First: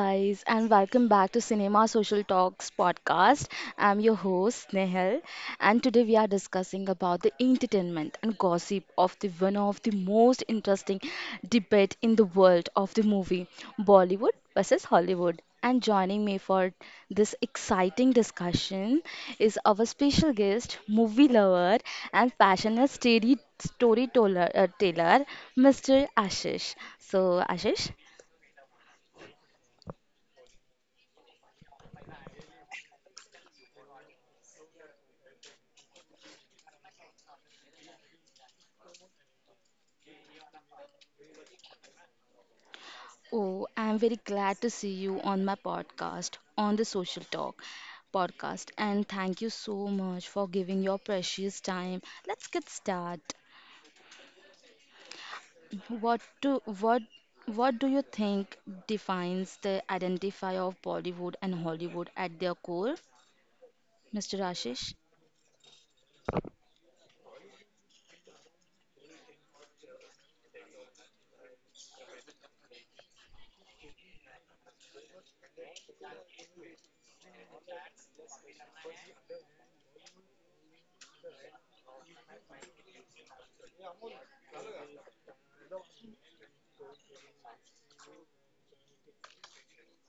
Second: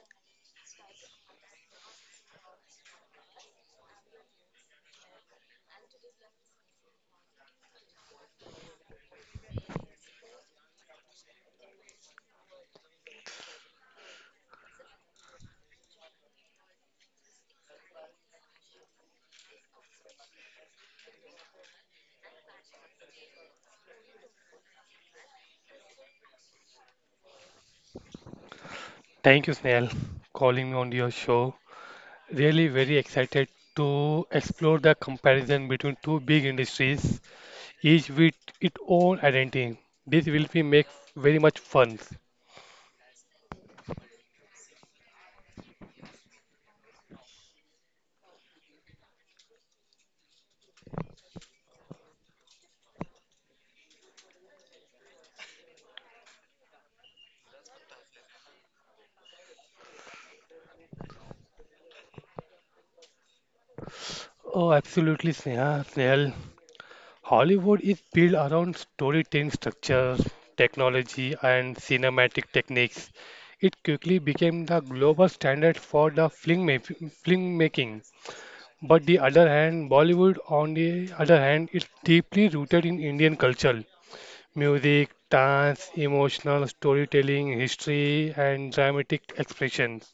guys, and welcome back to Cinema Social Talks podcast. I'm your host Nehal, and today we are discussing about the entertainment and gossip of the one of the most interesting debate in the world of the movie Bollywood versus Hollywood. And joining me for this exciting discussion is our special guest, movie lover and passionate storyteller, Mr. Ashish. So, Ashish, Thank you, Snail, calling me on your show. Really very excited to explore the comparison between two big industries, each with its own identity. This will be make very much fun. oh, I'm very glad to see you on my podcast, on the Social Talk podcast. And thank you so much for giving your precious time. Let's get started. What do what what do you think defines the identity of Bollywood and Hollywood at their core, Mr. Oh, Ashish? absolutely, Sneha, Snail. Hollywood is built around storytelling structure, technology, and cinematic techniques. It quickly became the global standard for the film making. But the other hand, Bollywood, on the other hand, is deeply rooted in Indian culture. Music, dance, emotional storytelling, history, and dramatic expressions.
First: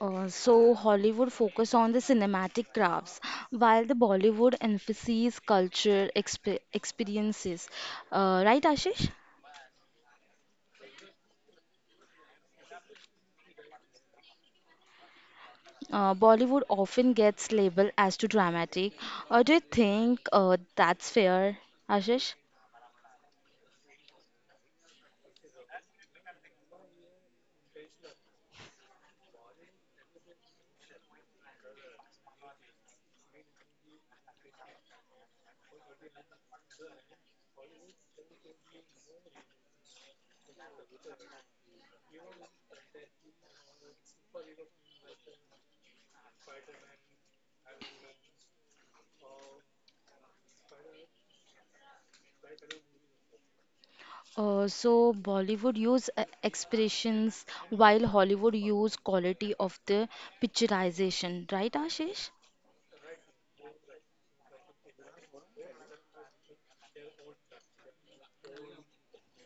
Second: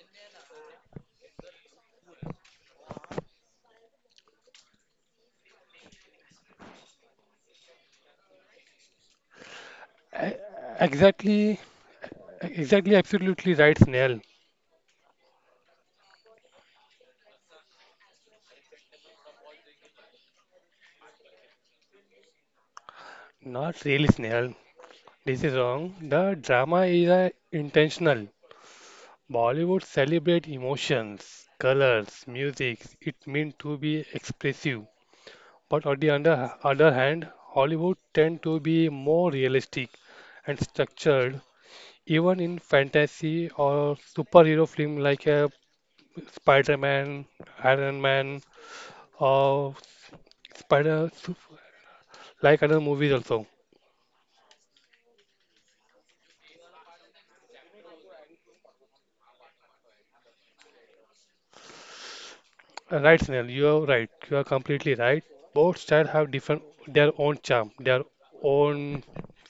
So Hollywood focus on the cinematic crafts, while the Bollywood emphasizes culture experiences. Right, Ashish? E- Exactly, exactly, absolutely right, Snail. Bollywood often gets labeled as too dramatic. Do you think that's fair, Ashish? Not really, Snail. This is wrong. The drama is intentional. Bollywood celebrate emotions, colors, music. It meant to be expressive. But on the other hand, Hollywood tend to be more realistic and structured, even in fantasy or superhero film like Spider-Man, Iron Man, or Spider like other movies also. So Bollywood use expressions while Hollywood use quality of the picturization, right, Ashish? Right, Snell, you are right. You are completely right. Both styles have different their own charm, their own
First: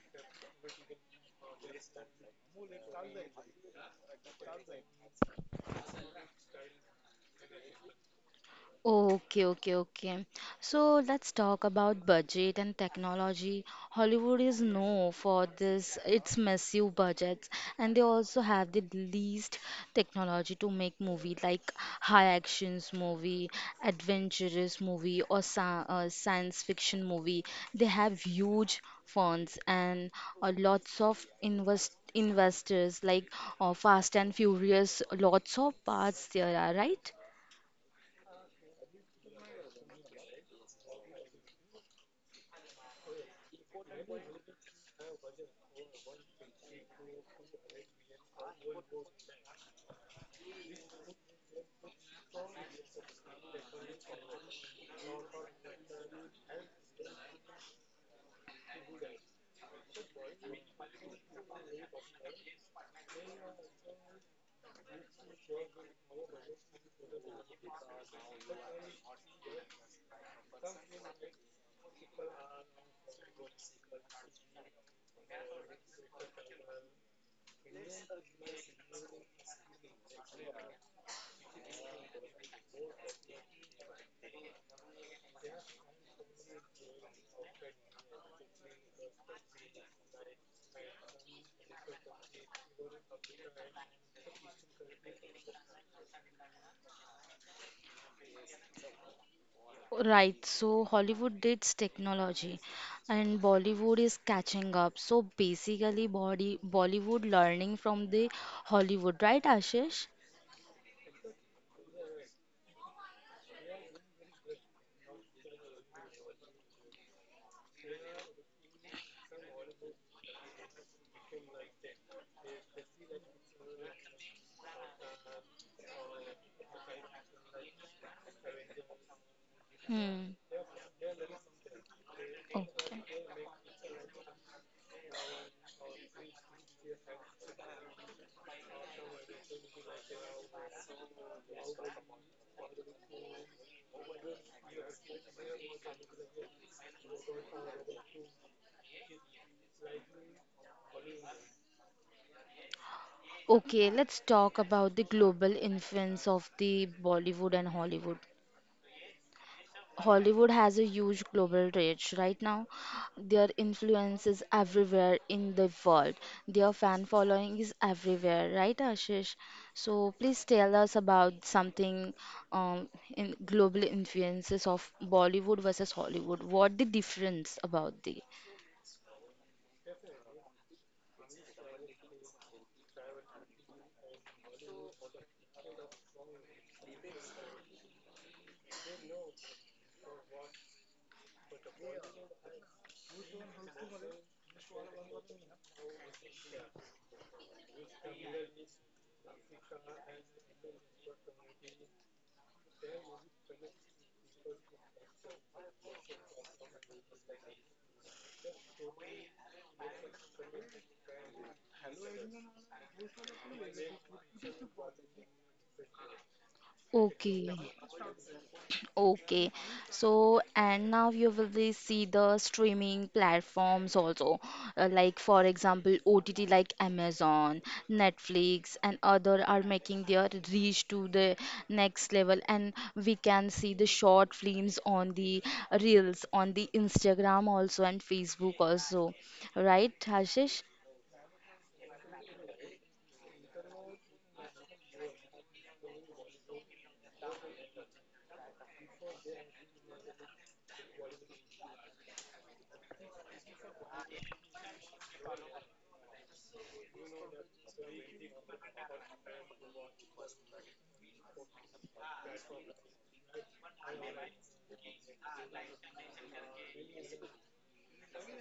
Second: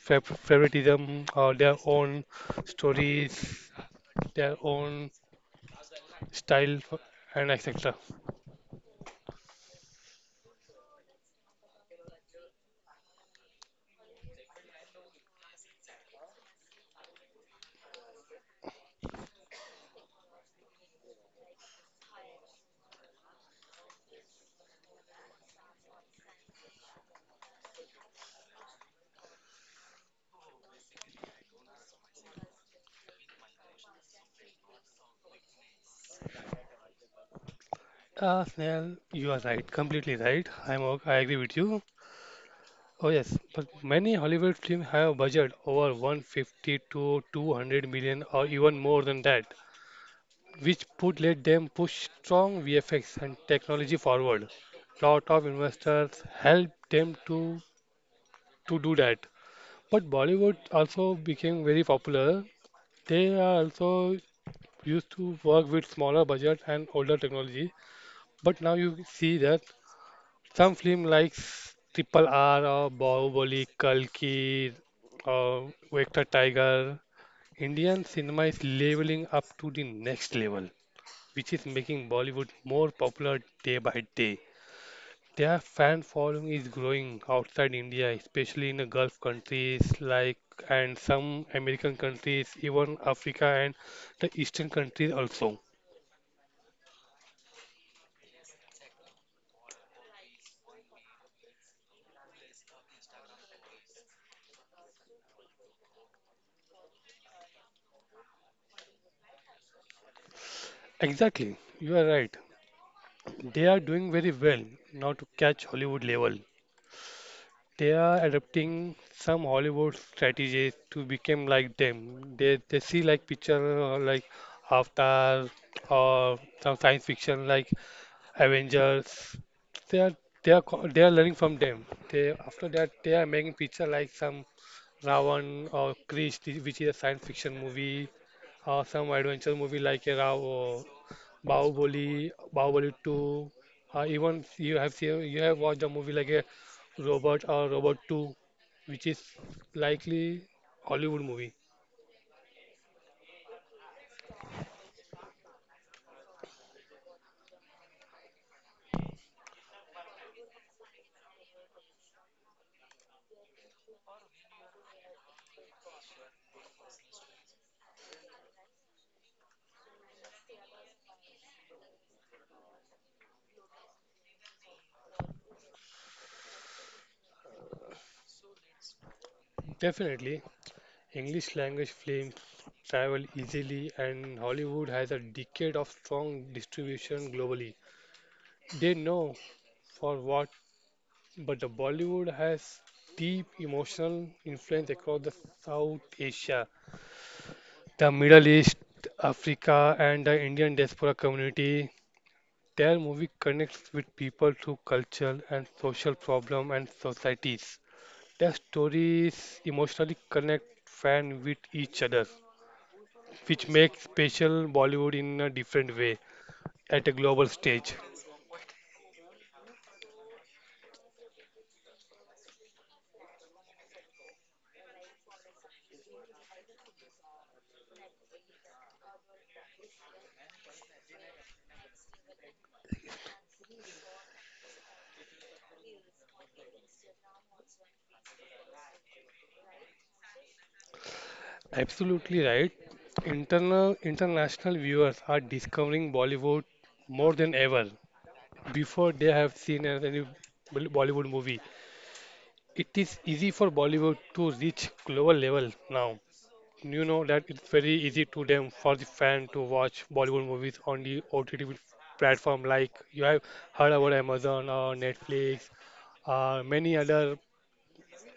favoritism, or their own stories, their own style, and etc. Okay, okay, okay. So let's talk about budget and technology. Hollywood is known for this, its massive budgets, and they also have the least technology to make movie like high actions movie, adventurous movie, or sa science fiction movie. They have huge funds and lots of investors like Fast and Furious. Lots of parts there are, right? Snell, you are right, completely right. I agree with you. Oh yes, but many Hollywood films have a budget over 150 to 200 million or even more than that, which would let them push strong VFX and technology forward. Lot of investors help them to do that. But Bollywood also became very popular. They are also used to work with smaller budget and older technology. But now you see that some film like Triple R or Bahubali, Kalki or Vector Tiger. Indian cinema is leveling up to the next level, which is making Bollywood more popular day by day. Their fan following is growing outside India, especially in the Gulf countries like and some American countries, even Africa and the Eastern countries also. Right, so Hollywood dates technology and Bollywood is catching up. So basically, Bollywood learning from the Hollywood, right, Ashish? Exactly, you are right. They are doing very well now to catch Hollywood level. They are adopting some Hollywood strategies to become like them. They see like picture like Avatar or some science fiction like Avengers. They are Hmm. They are learning from them. They after that Okay. they are making picture like some Ravan or Krish, which is a science fiction movie, or some adventure movie like a Rav or Bahubali, Bahubali 2. Even you have watched a movie like a Robot or Robot 2, which is likely Hollywood movie. Okay, let's talk about the global influence of the Bollywood and Hollywood. Hollywood has a huge global reach right now. Their influence is everywhere in the world. Their fan following is everywhere, right, Ashish? So please tell us about something um, in global influences of Bollywood versus Hollywood. What the difference about the? Definitely. English language films travel easily, and Hollywood has a decade of strong distribution globally. They know for what, but the Bollywood has deep emotional influence across the South Asia, the Middle East, Africa, and the Indian diaspora community. Their movie connects with people through culture and social problem and societies. Their stories emotionally connect fans with each other, which makes special Bollywood in a different way at a Okay. global stage. Okay, so and now you will be see the streaming platforms also, like for example, OTT like Amazon, Netflix, and other are making their reach to the next level, and we can see the short films on the reels on the Instagram also and Facebook also, right, Hashish? Absolutely right. Internal International viewers are discovering Bollywood more than ever before they have seen any Bollywood movie. It is easy for Bollywood to reach global level now. You know that it's very easy to them for the fan to watch Bollywood movies on the OTT platform like you have heard about Amazon or Netflix, many other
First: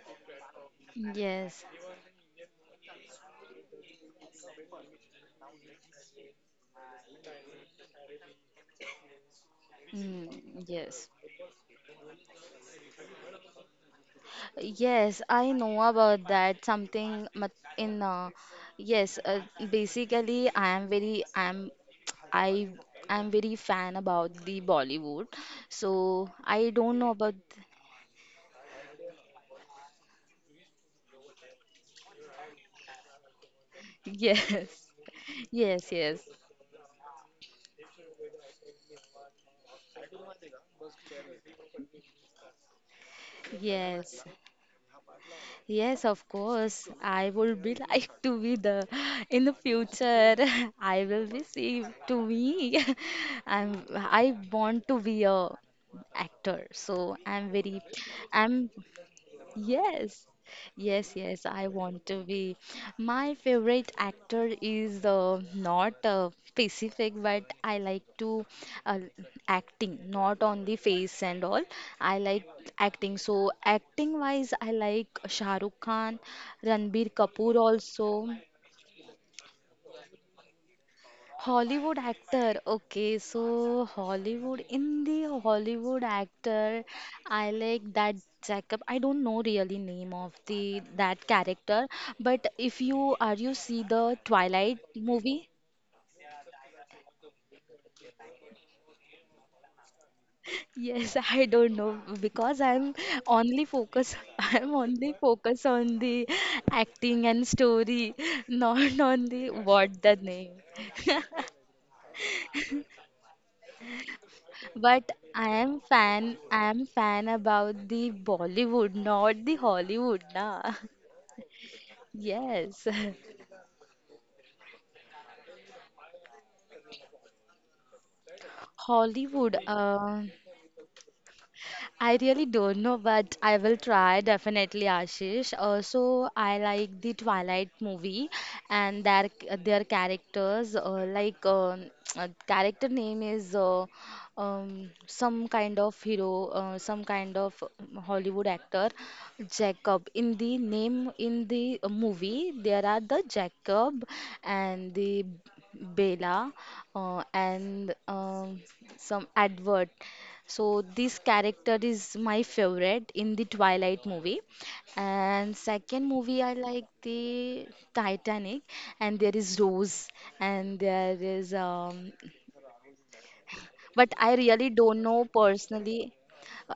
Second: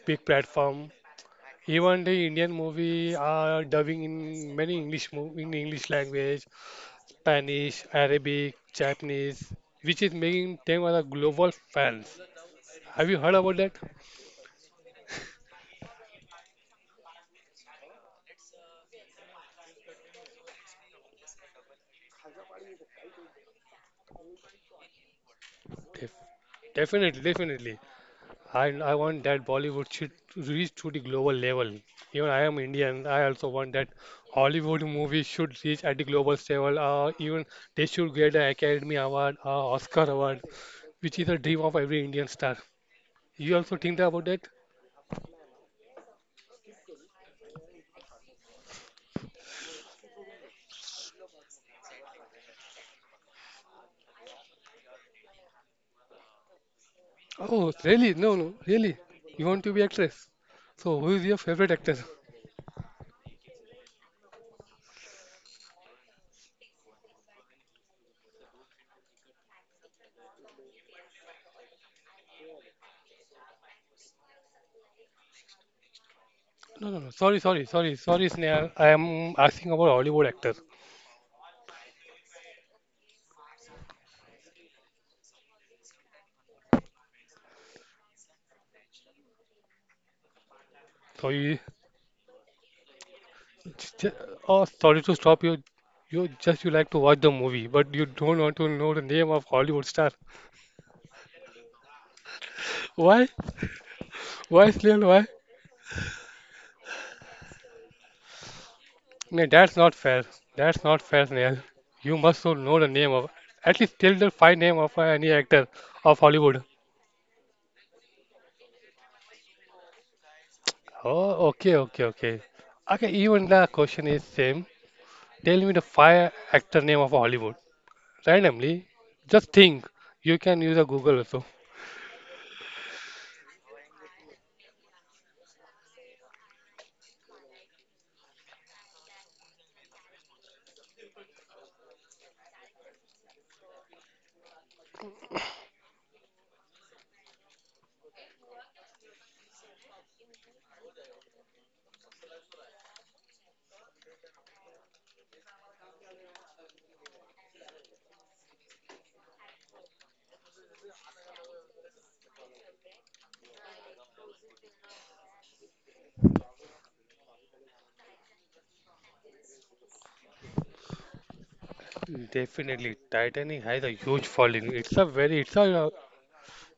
big platform. Yes. Even the Indian movie are dubbing in many English mo in English language, Spanish, Arabic, Japanese, which is Mm, making them as a yes. global fans. Have you heard about that? Yes, I know about that. Something mat- in yes, basically I am very fan about the Bollywood. Def So I don't know definitely, about definitely. I want that Bollywood should reach to the global level. Even I am Indian. I also want that Hollywood yes. movie should reach Yes, at the yes. global level. Even they should get an Academy Award, Oscar Award, which is a dream of every Indian star. You also think about Yes. that? Yes, of course. I would be like to be the in the future. I will be see to me. I want to be a actor. So I'm Oh, very really? No, no, I'm really. You want to be actress? Yes, So, who yes, is your yes, I favorite actor? want to be. My favorite actor is not specific, but I like to uh, acting, not only face and all. I like acting. So acting wise, I like Shah Rukh Khan, No, no, no. Ranbir Sorry, Kapoor sorry, sorry, sorry, also. Sneha. I am asking about Hollywood actor. Hollywood actor. Okay, so Hollywood in the Hollywood actor, I like that Jacob. I don't know really name of the So that you, character, but if you see j- the oh, Twilight sorry to stop movie? you. You just you like to watch the movie, but you don't want to know the name of Hollywood star. Yes, I don't know because I'm Why? only focus Why, I'm Snail? only Why? focus on the acting and story, not on No, the that's not what the fair. name. That's not fair, Snail. You must so know the name of at least tell the fine name of But any actor of Hollywood. I am fan about the Bollywood, not the Hollywood, na. Oh, okay, okay, okay. Yes. Okay, even the question is same. Tell me the five actor name of Hollywood. Randomly, just Hollywood, think. uh, You can use a Google also. I really don't know, but I will try definitely, Ashish. Also, I like the Twilight movie and their characters. Like character name is some kind of hero, some kind of Hollywood actor, Jacob. In the movie, there are the Jacob and the Bella and some Edward. So this character is my favorite in the Twilight movie. And second movie I like the Titanic and there is Rose and there is Definitely, Titanic has a but huge I really following. It's don't a know very, it's a uh, personally.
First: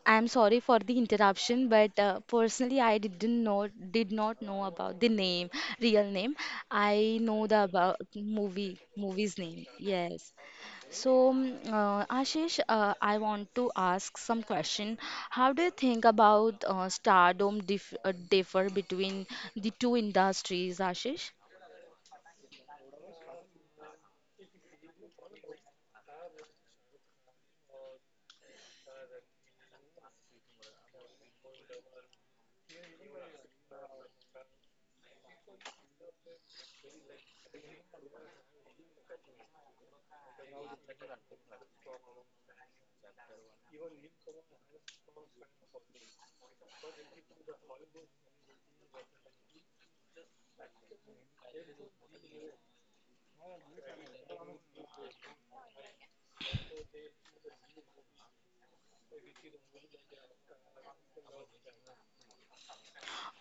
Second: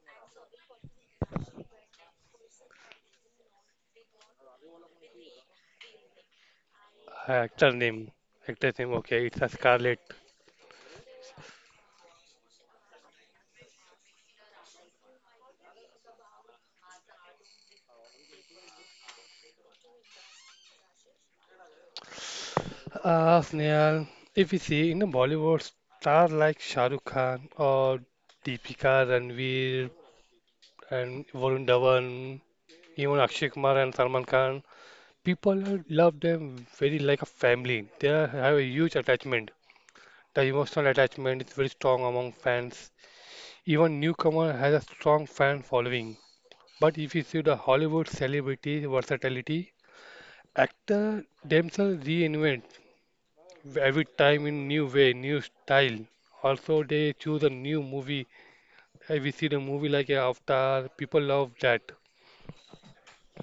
I'm sorry for the interruption, but personally, I didn't know, did not know about the name, real name. I know the actor about name, actress name. Okay, movie's it's a name. Scarlett. Yes. So, Ashish, I want to ask some question. How do you think about stardom differ between the two industries, Ashish? Ah, Snehal. If you see in the Bollywood, stars like Shah Rukh Khan or Deepika Ranveer and Varun Dhawan, even Akshay Kumar and Salman Khan, people love them very like a family. They have a huge attachment. The emotional attachment is very strong among fans. Even newcomer has a strong fan following. But if you see the Hollywood celebrity versatility, actor themselves reinvent every time in new way, new style. Also, they choose a new movie. We see the movie like Avatar. People love that.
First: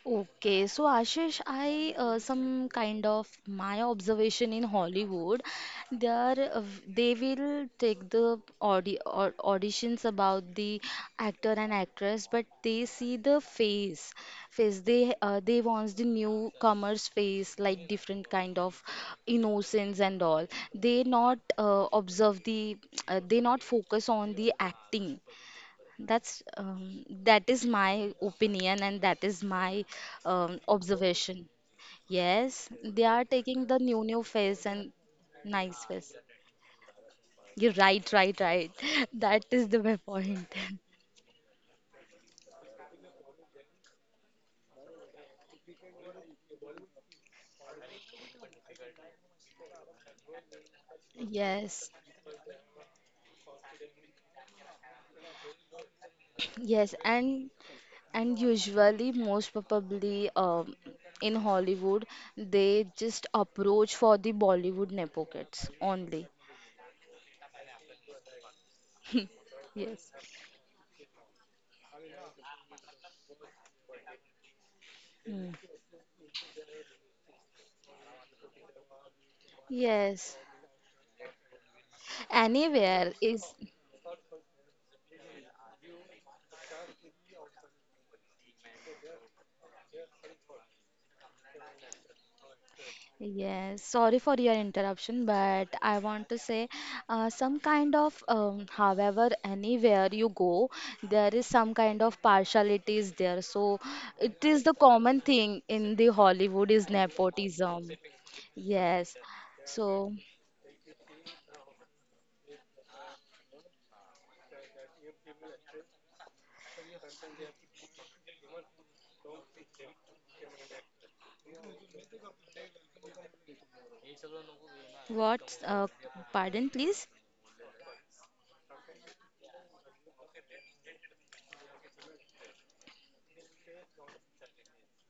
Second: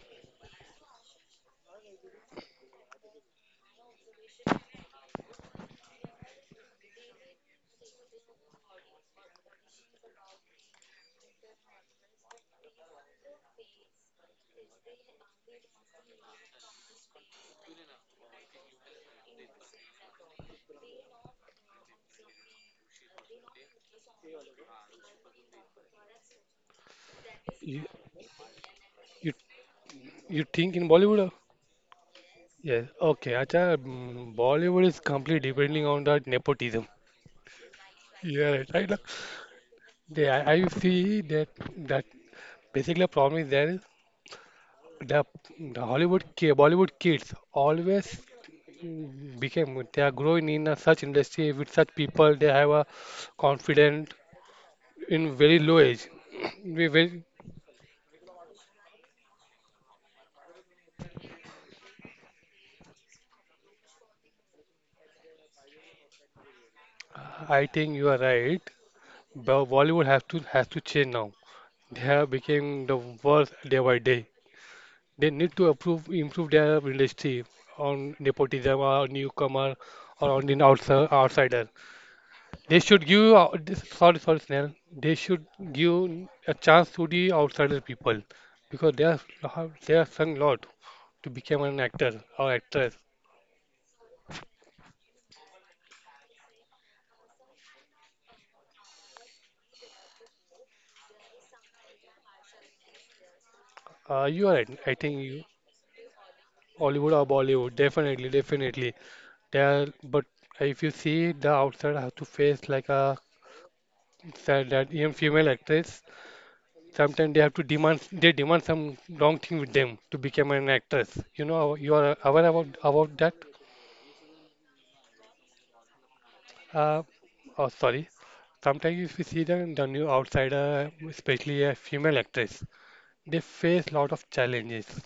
Okay, so Ashish, I some kind of my observation in Hollywood, they will take the auditions about the actor and actress, but they see face they wants the newcomer's face like different kind of innocence and all. They not uh, observe the they not focus on the acting that is You my opinion and that you, is my you think in Bollywood, uh? observation. Yes, Yes. they are Okay. taking the Acha, new face Bollywood and is completely nice depending on face. that nepotism. You're right, right, Yeah, right. right, right. That is the my point. I, I see that that basically, the problem is there is the, the Bollywood kids always became they are growing in a such industry with Yes, such people. They have a confident in very low age. We yes, very, and usually most probably in Hollywood they just approach for the Bollywood nepo kids only. I think you are right. Yes. Bollywood has to change now. They have become the worse day by day. They Mm. need to improve their industry on nepotism or newcomer or Yes. on the outsider. They should Anywhere is sorry, sorry, Snell. They should give a chance to the outsider people because they have sung a lot to become an actor or actress. yes, sorry for your interruption, but I want to say some kind of, however, anywhere you go, there is some kind of partiality is there. So it You are is the right. Common thing in the Hollywood is Hollywood or Bollywood, nepotism. definitely, definitely. Yes. They are, So, but if you see the outsider have to face like a said that even female actress, sometimes they demand some wrong thing with them to become an actress. You know, you are aware about that. what? Pardon, Uh, please? oh, sorry. Sometimes we see the new outsider, especially a female actress, they face a lot of challenges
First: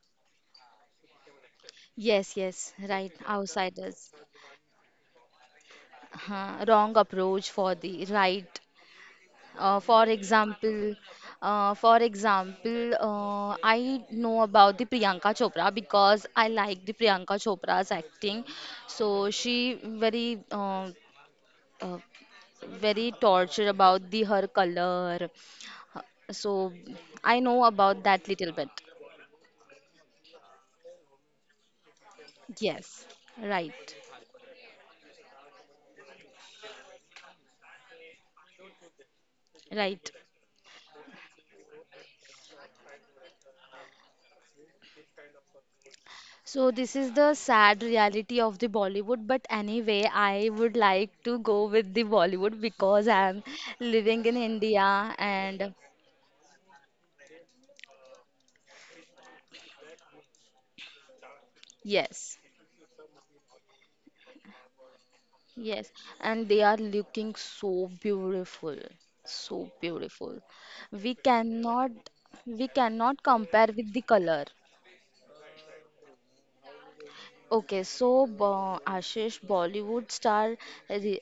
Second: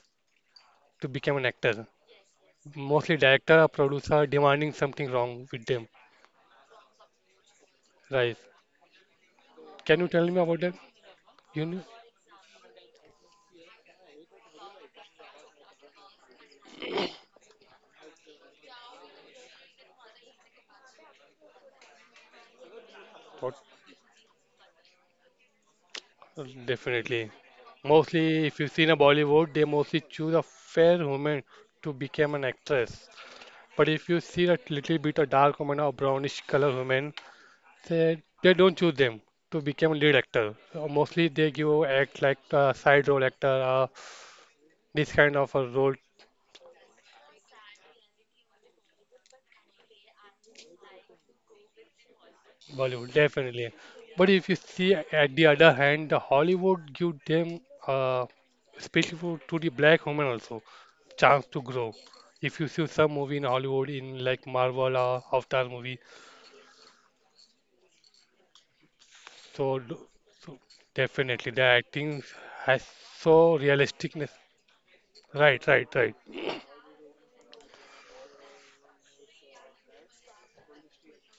to become an actor. Yes, yes, right, Mostly director or outsiders. producer demanding something wrong with them. Huh, wrong approach for the Right. right. Can you For tell me about that? example, You know? I know about the Priyanka Chopra because I like the Priyanka Chopra's acting. So she uh, very What? tortured about the her color. So Definitely. I know about that Mostly if little you bit. see in a Bollywood, they mostly choose a fair woman to become an actress. Yes, But right, if you see a little bit of dark woman or brownish color woman, they don't choose them to become right. lead actor. Mostly they give act like side role actor, this kind of a role. So this is the sad reality of the Bollywood, but anyway, I would like to go with the Bollywood because Bollywood I'm definitely. living in But if you see India at the and other hand, the Hollywood give them, uh, especially for, to the black women also, chance to grow. yes, If you see some movie in Hollywood in like Marvel or Avatar yes, movie, and they are looking so beautiful, so so, d- beautiful. so We definitely the cannot acting we has cannot so compare with the realisticness. color. Right, right, right. Okay, so Ashish, Bollywood star re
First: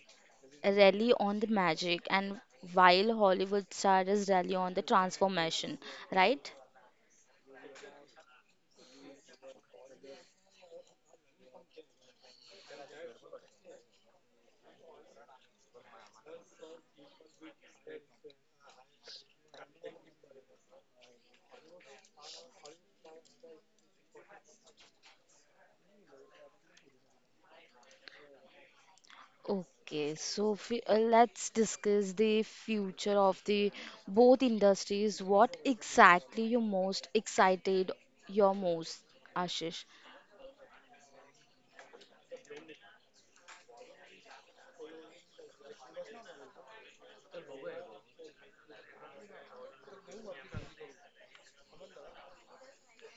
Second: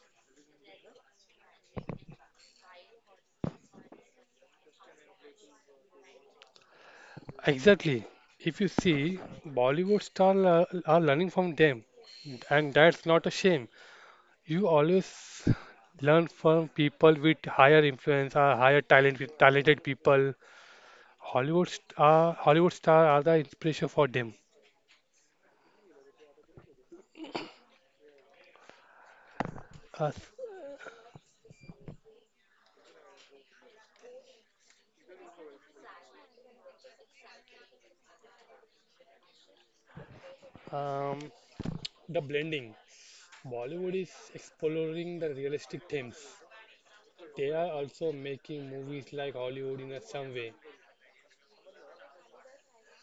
rally on the magic and while Hollywood stars rally on the transformation, right? Exactly. If you see, Bollywood stars are learning from them, and that's not a shame. You always learn from people with higher influence or higher talent with talented people. Hollywood star are the inspiration for them. Okay, Us, so let's discuss the future of the both industries. What exactly your most, Ashish? um, the blending. Bollywood is exploring the realistic themes. They are also making movies like Hollywood in a some way.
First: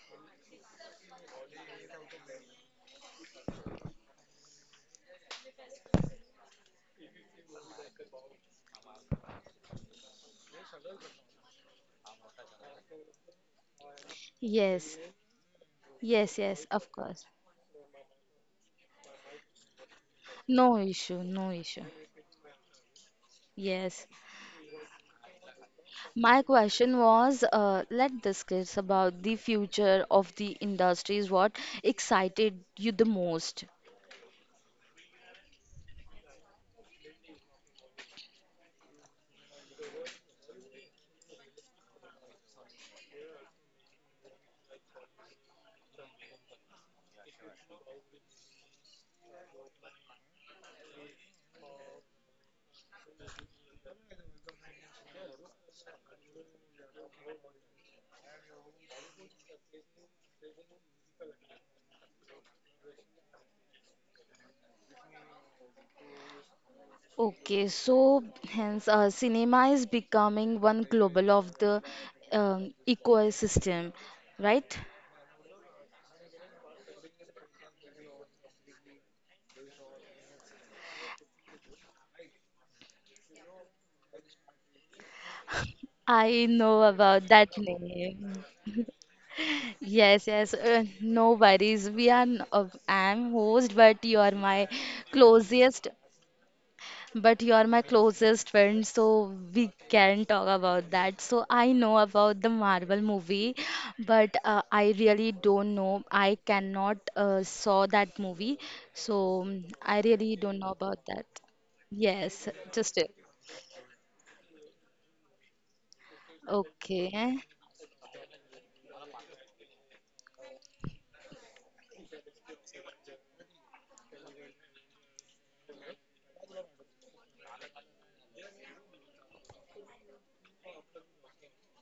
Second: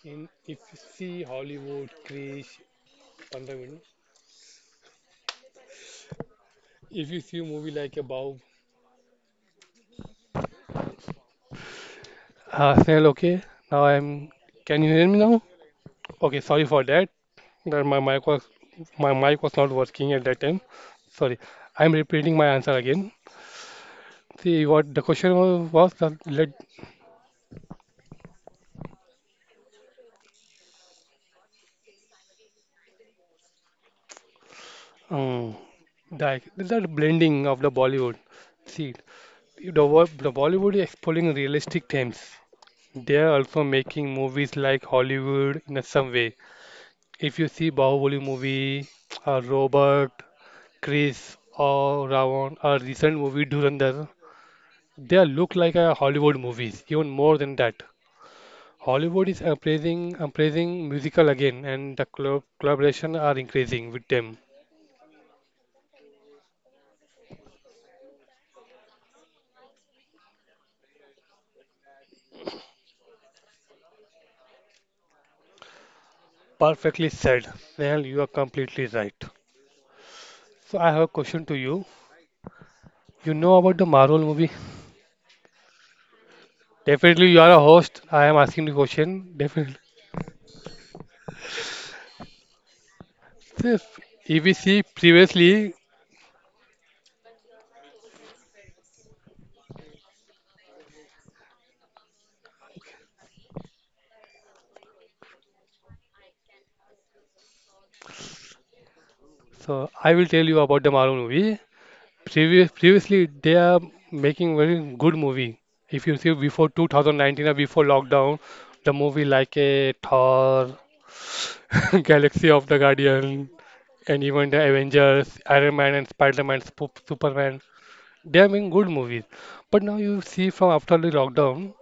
In if you see Hollywood, Krish, Pandavin, if you see a movie like above. Snell, okay. Now I'm. Can you Yes, hear me now? Okay, yes, sorry yes, for of that. course. That my mic was my mic was not working at that time. No issue, Sorry. no issue. I'm repeating my answer again. Yes. See what the question was, that My let question was, let's discuss about the future of the industries. What excited you the most? um, that blending of the Bollywood. See the Bollywood is exploring realistic themes. They are also making movies like Hollywood in a some way. If you see Bahubali movie, Robot, Chris or around a recent movie Dhurandhar. They look like a Hollywood movies, even more than that. Hollywood is appraising musical again, and the collaboration are increasing with them. Okay, so hence cinema is becoming one global of the ecosystem, right? Perfectly said. Nehal, you are completely right. So I have a question to you. You know about the Marvel movie? I know Definitely, about you that are a host. I am name. asking the question. Definitely. Yes, yes, no worries. I'm host, Yes, but you are my EBC previously. closest but you are my closest friend, so we can talk about that. So I know about the Marvel movie, but I really don't know. I cannot saw that movie, so I So I really will tell don't you know about the about Marvel that. movie. Yes, just it. Previously, they are making very good movie. If you see before Okay. 2019 or before lockdown, the movie like a Thor, Galaxy of the Guardian, and even the Avengers, Iron Man and Spider-Man, Superman, they are making good movies. But now you see from after the lockdown,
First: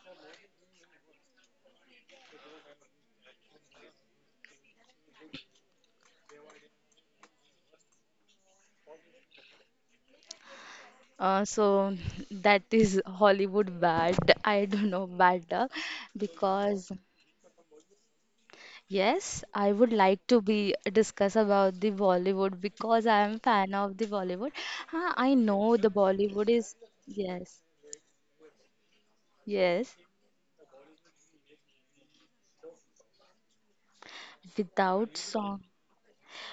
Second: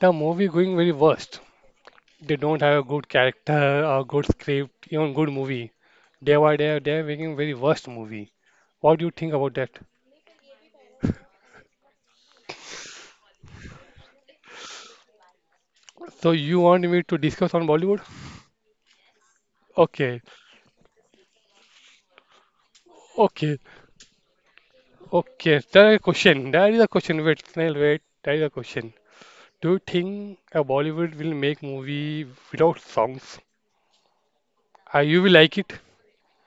the movie going very worst. They don't have a good character or good script, even good movie. Day by day, they are making very worst movie. What do you think about that? So that is Hollywood bad. I don't know bad So you want because me to discuss on Bollywood? yes, I would Okay, like to be discuss about the Bollywood because I am okay, fan of the Bollywood. Huh, I okay. know the There is a Bollywood question. is There is a question. Wait, yes, Snail, wait. There is a question. Do you yes, think a Bollywood will make movie without songs? Are without you will song. like it?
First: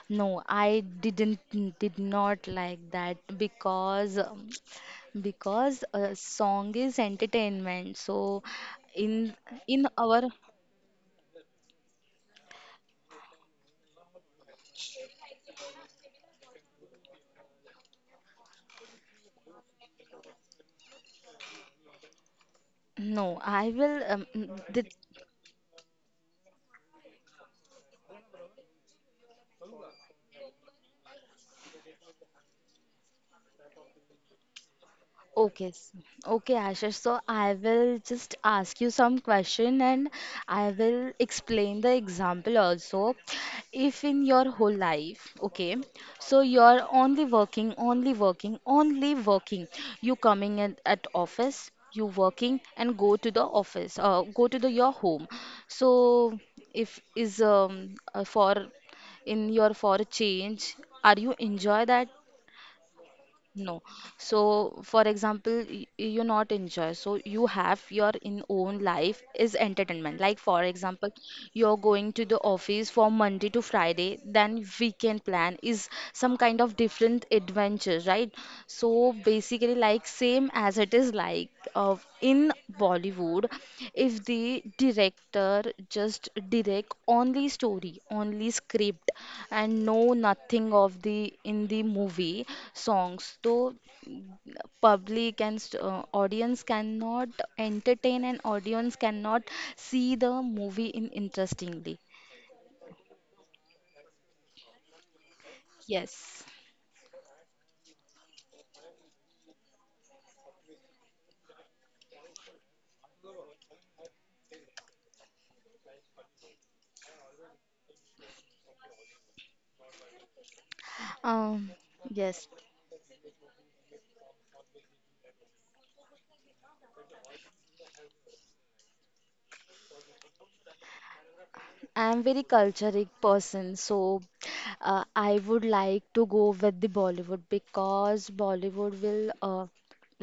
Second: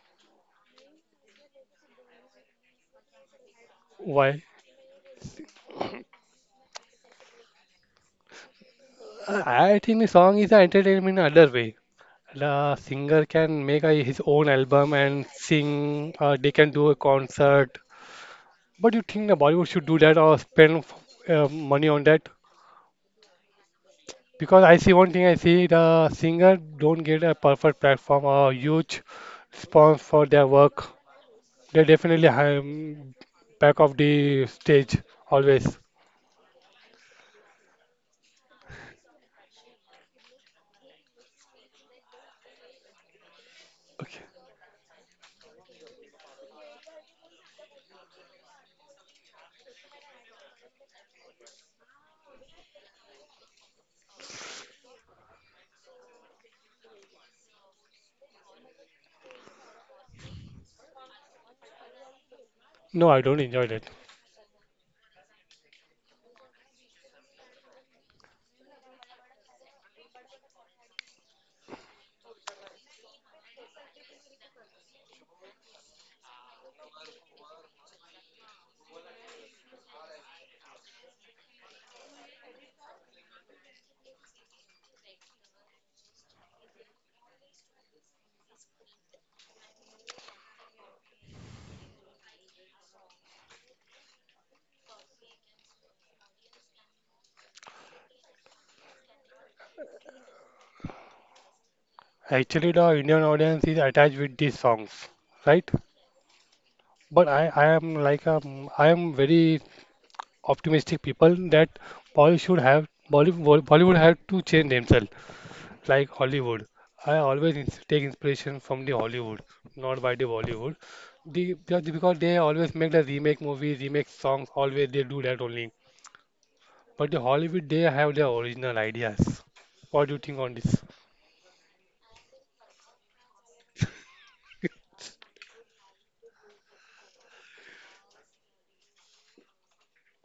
No, I didn't did not like that Why? Because a song is entertainment. So in I in think the our song is an entertainment in other way. The singer can make his own album and sing. They can do a concert. But you think the Bollywood should do that or spend money on that? no, I will Because I see the one thing, I see the singer don't get a perfect platform or huge response for their work. They definitely have back of the stage okay, always. Okay, Ashish. So I will just ask you some question and I will explain the example also. If Okay. in your whole life, okay, so you're only working. You coming in at office, you working and go to the office, go to the your home. So if is for in your for a change, are you enjoy that? No, I don't enjoy it. No. So, for example, you not enjoy. So, you have your in own life is entertainment. Like, for example, you're going to the office for Monday to Friday, then weekend plan is some kind of different adventure, right? So, basically, like same as it is like in Bollywood, if the director just direct only story, only script, and know nothing of the in the movie songs, so public and audience cannot entertain and audience cannot see the movie in interestingly. Actually, the Indian audience is attached with these songs, right? Yes. But I am like I am very optimistic people that Bollywood should have Bollywood have to change themselves, like Hollywood. I always take inspiration from the Hollywood, not by the Bollywood. Um, Because they yes, always make the remake movies, remake songs, always they do that only. But the Hollywood, they have their original ideas. What do you think on this? I'm very cultured person, so I would like to go with the Bollywood because Bollywood will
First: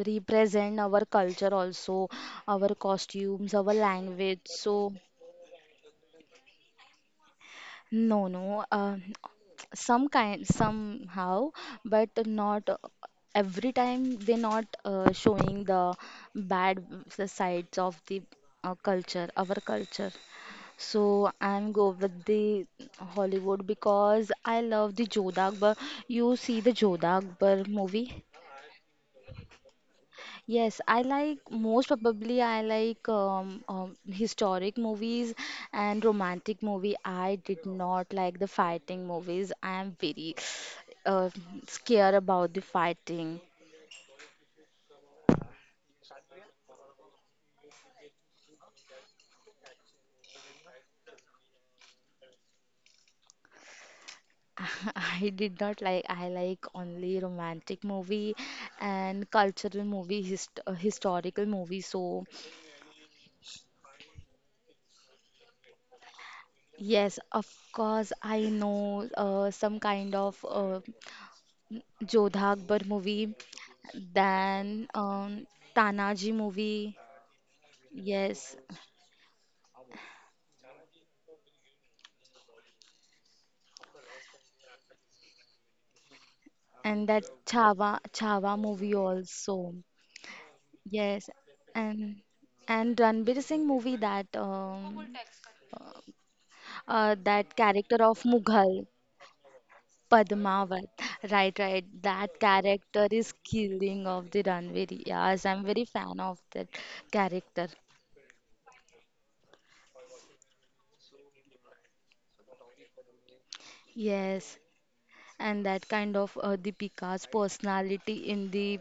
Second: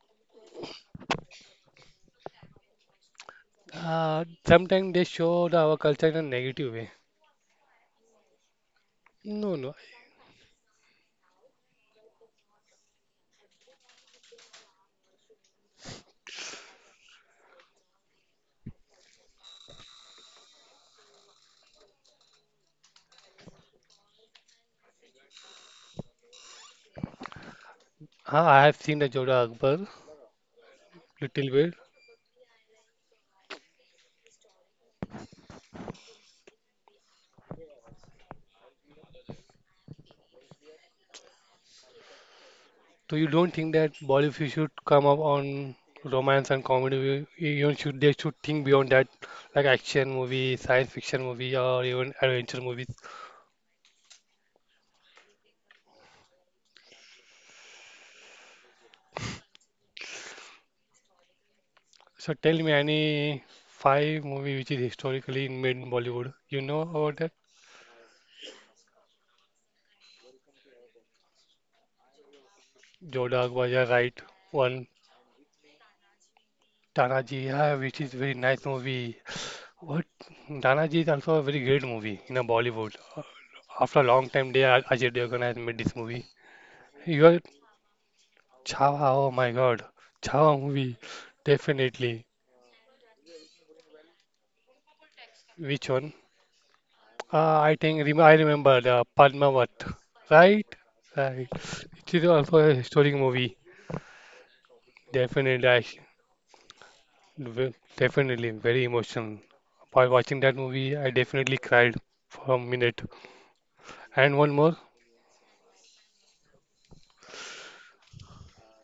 represent our culture also, our costumes, our language. Sometimes So they show our culture in a negative way. no, no. No, no. Some kind, somehow, but not every time. They're not showing the bad sides of the culture, our culture. So I'm go with the Hollywood because I love the Jodha Akbar. You see the Jodha Akbar movie? I have seen the Jodha Akbar Yes, I like little bit. most probably I like historic movies and romantic movie. I did not like the fighting movies. I am very uh, scared about the So you fighting. don't think that Bollywood should come up on romance and comedy? You should they should think beyond that, like action movie, science fiction movie, or even adventure movies. I did not like. I like only romantic movie and cultural movie, historical movie. So So tell me any five movie which is historically made in Bollywood. You know about yes, that? of course I know some kind of Jodha Akbar movie, Jodha Akbar, you're right. then One Tanaji movie, Tanaji, yeah, which is very yes, nice movie. What Tanaji is also a very great movie in a Bollywood. After a long time, they Ajay Devgan has made this movie. and that You are Chhawa movie Chava, oh my also, God. Chava movie, yes, and definitely. and Ranbir Singh movie that Which one? That I character think rem of I remember Mughal the Padmavat, right? Padmavat, Right. right, right, It is that also a character historic is movie. killing of the Ranveer. Yes, I'm Definitely, very fan of that character. Definitely very emotional. While watching that movie, I definitely cried for a minute. And one Yes, more, and that kind of Deepika's personality in the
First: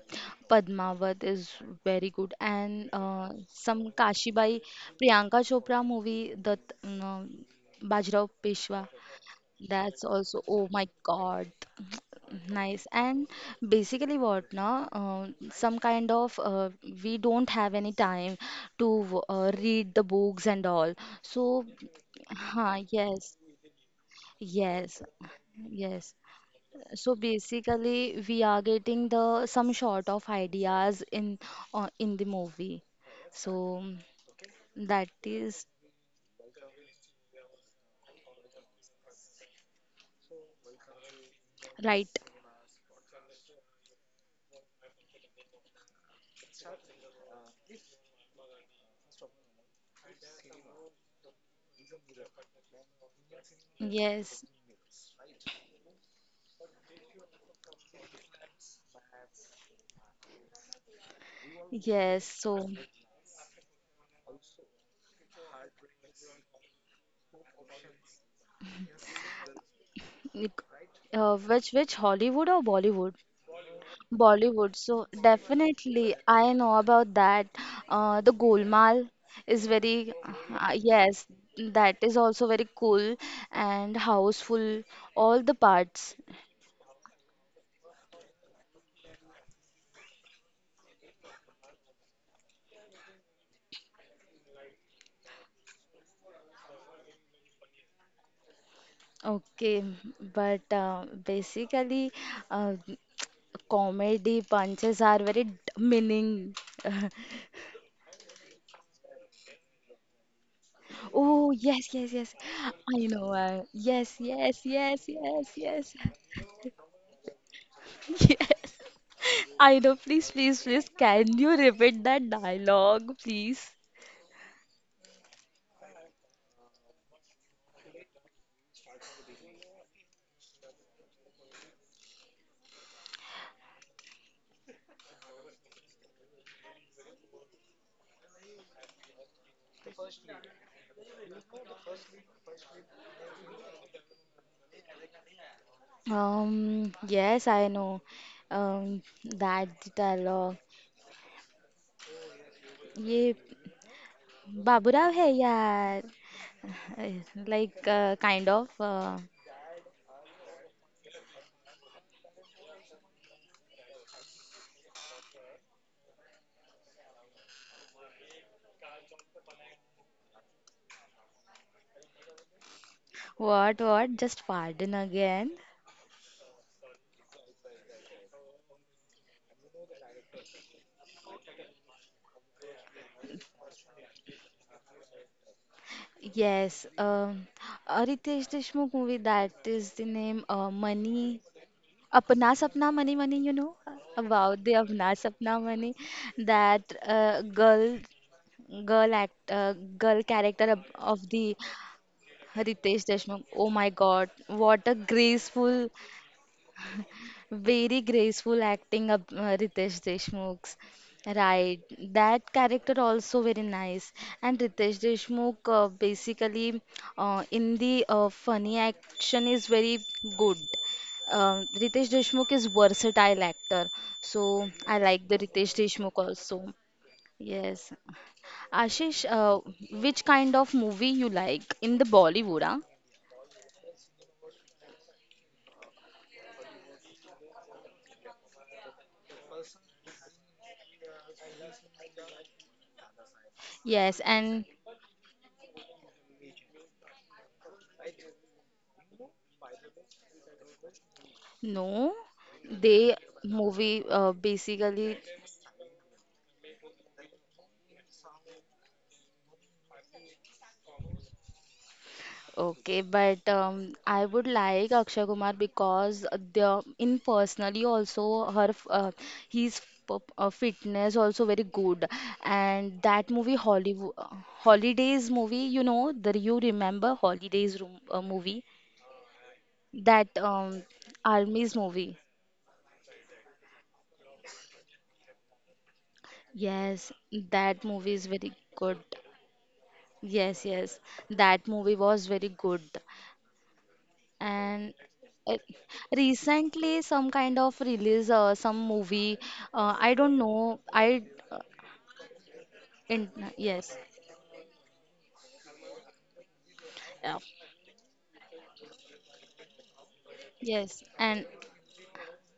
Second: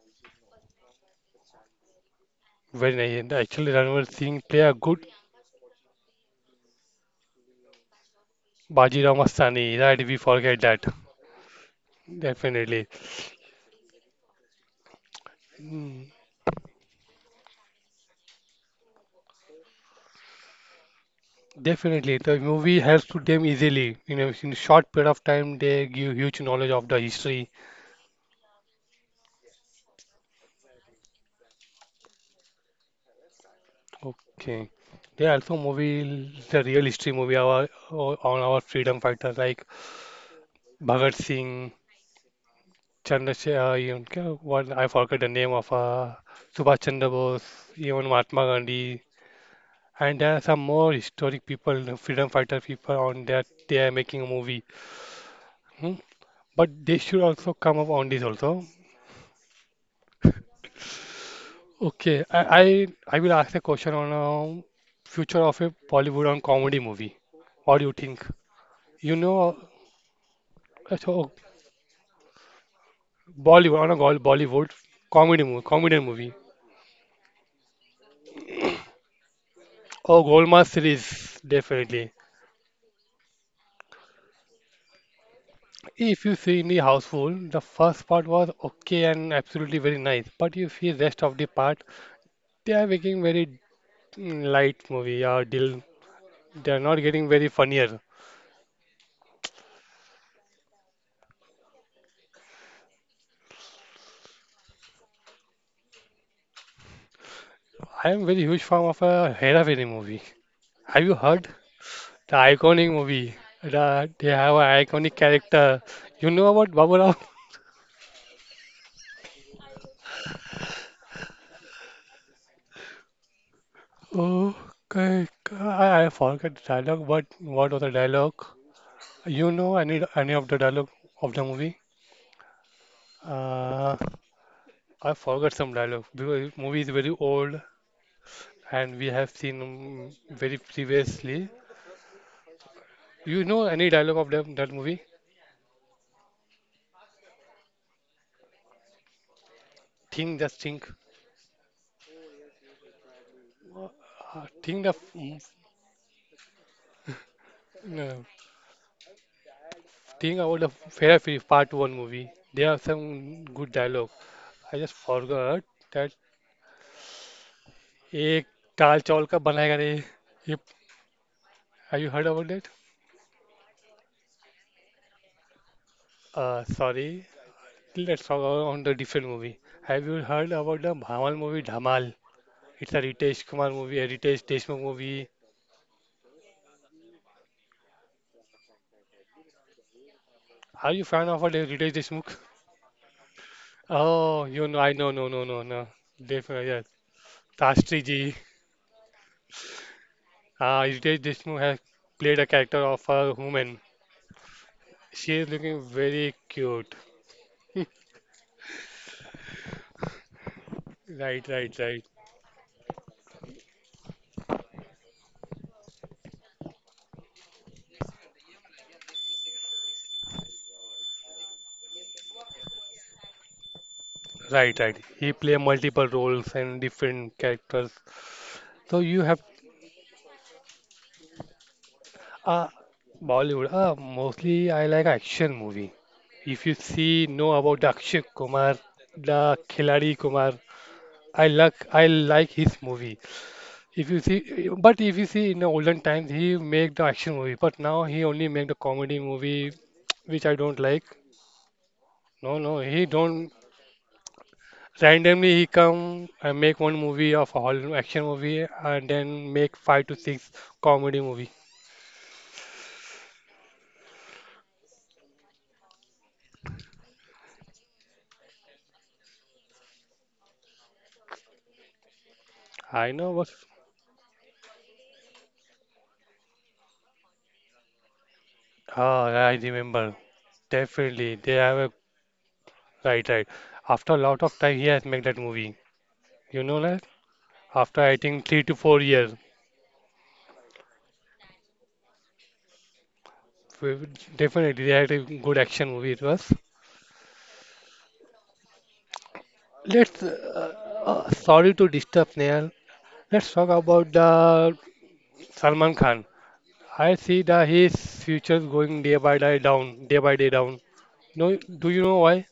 Padmavat is very good. And when I actually some Ranveer Singh play Kashibai a good Priyanka Chopra movie, that Bajrao Peshwa, Bajirao Mastani, right? that's We also forget oh that. my God. Definitely. Nice. And basically what now? Some Mm. kind of we don't have any time to read the books and all. So, Definitely, the movie helps to yes, them easily. You know, in a short yes, period of time, they give yes. huge knowledge of the So history. basically, we are getting the some sort of ideas in the movie. So Okay, that they also is movie the real history movie on our freedom fighters like Bhagat Singh, right. Chandrasekhar, even what I forget the name of Subhash Chandra Bose, even Mahatma Gandhi, and there are some more historic people, freedom fighter people on that they are making a Yes, movie. Hmm? But they should also come up on this also. Okay, yes. So, I will ask a question on future of a Bollywood on comedy movie. What do you think? You know, nik- so which Hollywood or Bollywood? Bollywood on a Bollywood Bollywood. So comedy movie, comedian definitely, movie I know about that. The Golmaal is very or Golmaal yes, series that definitely. is also very cool and houseful. All the parts. If you see in the houseful, the first part was okay and absolutely very nice, but you see rest of the part, they are making very light movie or deal. They are not getting very funnier. Okay, but basically, uh, comedy punches are very meaning. I am very huge fan of a Hera Fairy movie. Have you heard? Oh yes, yes, The yes. iconic I movie. know. Yes, They have yes, an yes, iconic yes, character. yes. You know about Baburao? Yes. I know. Please, please, please. Can you repeat that dialogue, please? Okay, I forgot the dialogue, but what was the dialogue? You know any of the dialogue of the movie? Uh, I forgot some dialogue because movie is very old and we have seen very previously. You know any dialogue of them, that movie? Yes, I know. That Think, dialogue. just think. ये Uh, think the Baburao f- है m- यार. Like no, kind of. Think about the Fair Free Part One movie. There are some good dialogue. I just forgot that ek dal chawal ka banayega nahi. You, have you heard about that? What, what? Just pardon again? Sorry. Let's talk about on the different movie. Have you heard about the Bhamal movie Dhamal? It's a Ritesh Kumar movie, a Ritesh Deshmukh movie. Yes, a Ritesh Deshmukh movie, that is the name, Are you fan of Money, Ritesh Deshmukh? Apna Sapna Money Money, you know, Oh, about you the know, I know, Apna no, no, no, Sapna no. Money, Definitely, yes. that girl, Tastri ji. girl act, uh, girl character Ritesh of the Deshmukh has played a character of Ritesh a Deshmukh. Oh woman. my God, what a She is looking graceful. very cute. Very graceful acting of Ritesh Deshmukh's. Right, right, Right, right. that character also very nice. And Ritesh Deshmukh basically in the funny action is very good. Ritesh Deshmukh is versatile actor, so Right, right. I like He the play Ritesh multiple Deshmukh roles also. and different characters. Yes, So you Ashish, have which kind of movie you like in the Bollywood? uh Huh? Bollywood. Mostly I like action movie. If you see know about the Akshay Kumar, the Khiladi Kumar, I like his movie. If Yes, you see, and but if you see in the olden times he make the action movie, but now he only make the comedy movie, which I don't like. no, No, no, he they don't. movie basically Randomly he come and make one movie of all action movie and then make five to six comedy movie. okay, but I would like Akshay Kumar because the in personally also his fitness also very good, and I that know movie what. Hollywood Holidays movie, you know the you remember Holidays room, movie, Ah, I remember. that Definitely, they Army's have a movie. right, right. After a lot of time, he has made that movie. You know Yes, that? that movie After is I very think three to good. four years, Yes, yes, that movie was very good. We- And definitely they had a uh, good action movie. It was. recently, some kind of release, some movie. I Let's. don't know. I Sorry to disturb, Neil. in, Let's talk yes, about the Salman Khan. I yeah, see that his future is going day by day down, day by day down. yes, and No, do you know why?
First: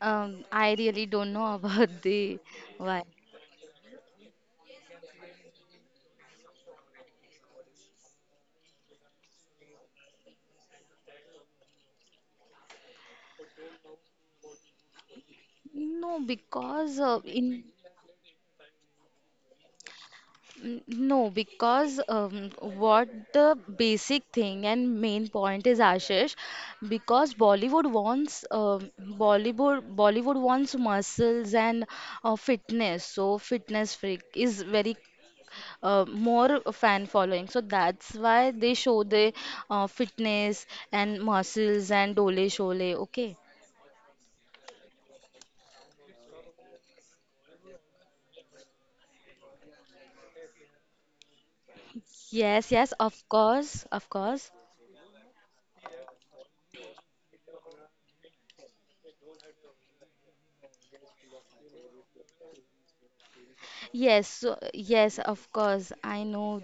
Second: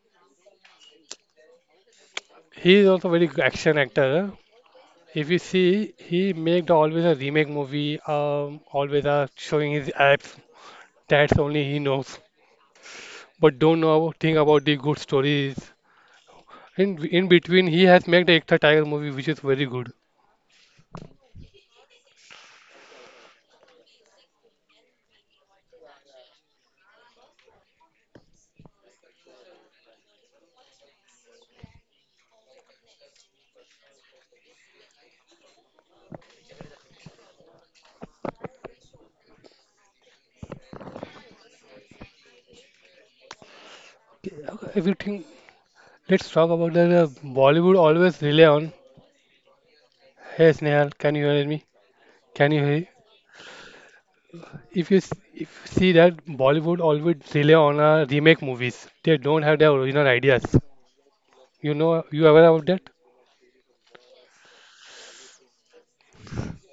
I really don't know about the He is why. also very good action actor. If you see, he made always a remake movie, always showing his abs. That's only he knows. But don't know thing about the good stories. No, because In in between, he has made the Ekta Tiger movie, which is very good. N- no, because what the basic thing and main point is, Ashish, because Bollywood wants um, Bollywood wants muscles and fitness. So fitness freak is very more fan following. So that's why they show the fitness and muscles and dole shole. Okay. Everything. Let's talk about the Bollywood always rely on. Hey Snehal, can you hear me? Can you Yes, hear? yes, of course, of course. If you if you see that Bollywood always rely on remake movies. They don't have their original ideas. You know, you aware about that? Yes, so, yes, of course. I know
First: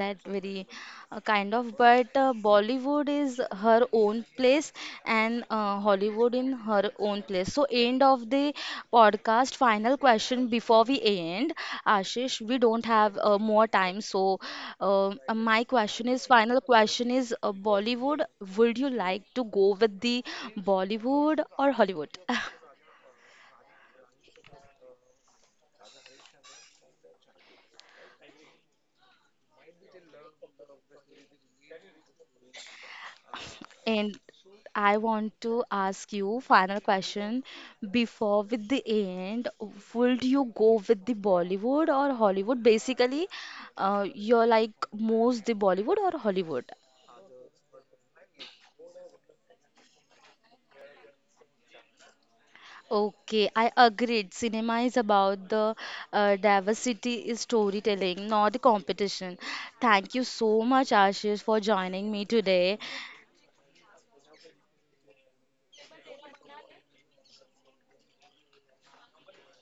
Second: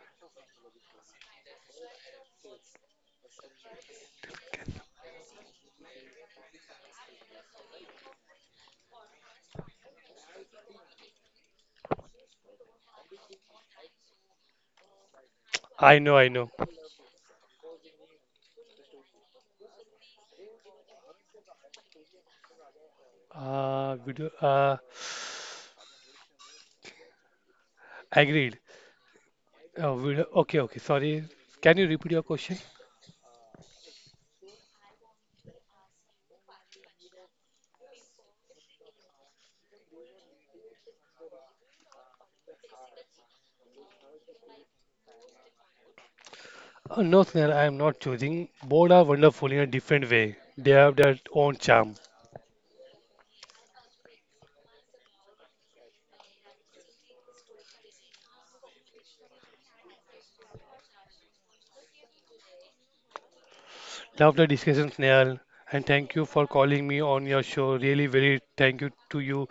that very kind of, but Bollywood is her own place and Hollywood in her own place. So, end of the podcast. Final question before we end, Ashish. We don't have more time, so my question I know, is I know. final question is Bollywood. Would you like to go with the Bollywood or Hollywood? Video. Agreed. Video. Okay, okay. Sorry. Can you repeat your question? And I want to ask you final question before with the end. Would you go with the Bollywood or Hollywood? Basically, you're like most the Bollywood or Hollywood. No, sir. I am not choosing. Both are wonderful in a different way. They have their own charm. Okay, I agreed. Cinema is about the diversity is storytelling, not the competition. Thank you so much, Ashish, for joining me today. Love the discussion, Snail. And thank you for calling me on your show. Really, very thank you to you.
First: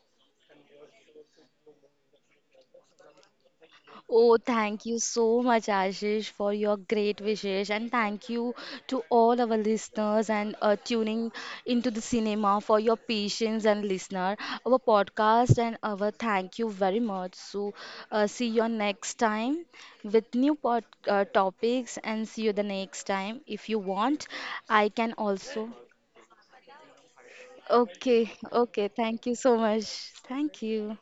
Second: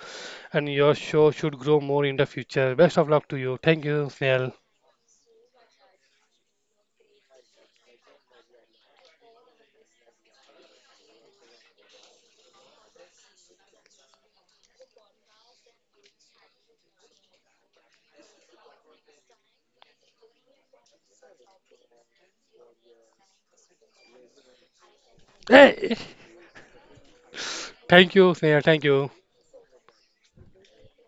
And your show should grow more in the future. Best of luck to you. Thank you, Oh, Snail. thank you so much, Ashish, for your great wishes, and thank you to all our listeners and tuning into the cinema for your patience and listener, our podcast, and our thank you very much. So, see you next time with new pod, topics, and see you the next time if you want. I can also. Hey! Thank you, Okay, Snail. Thank okay, you. thank you so much. Thank you.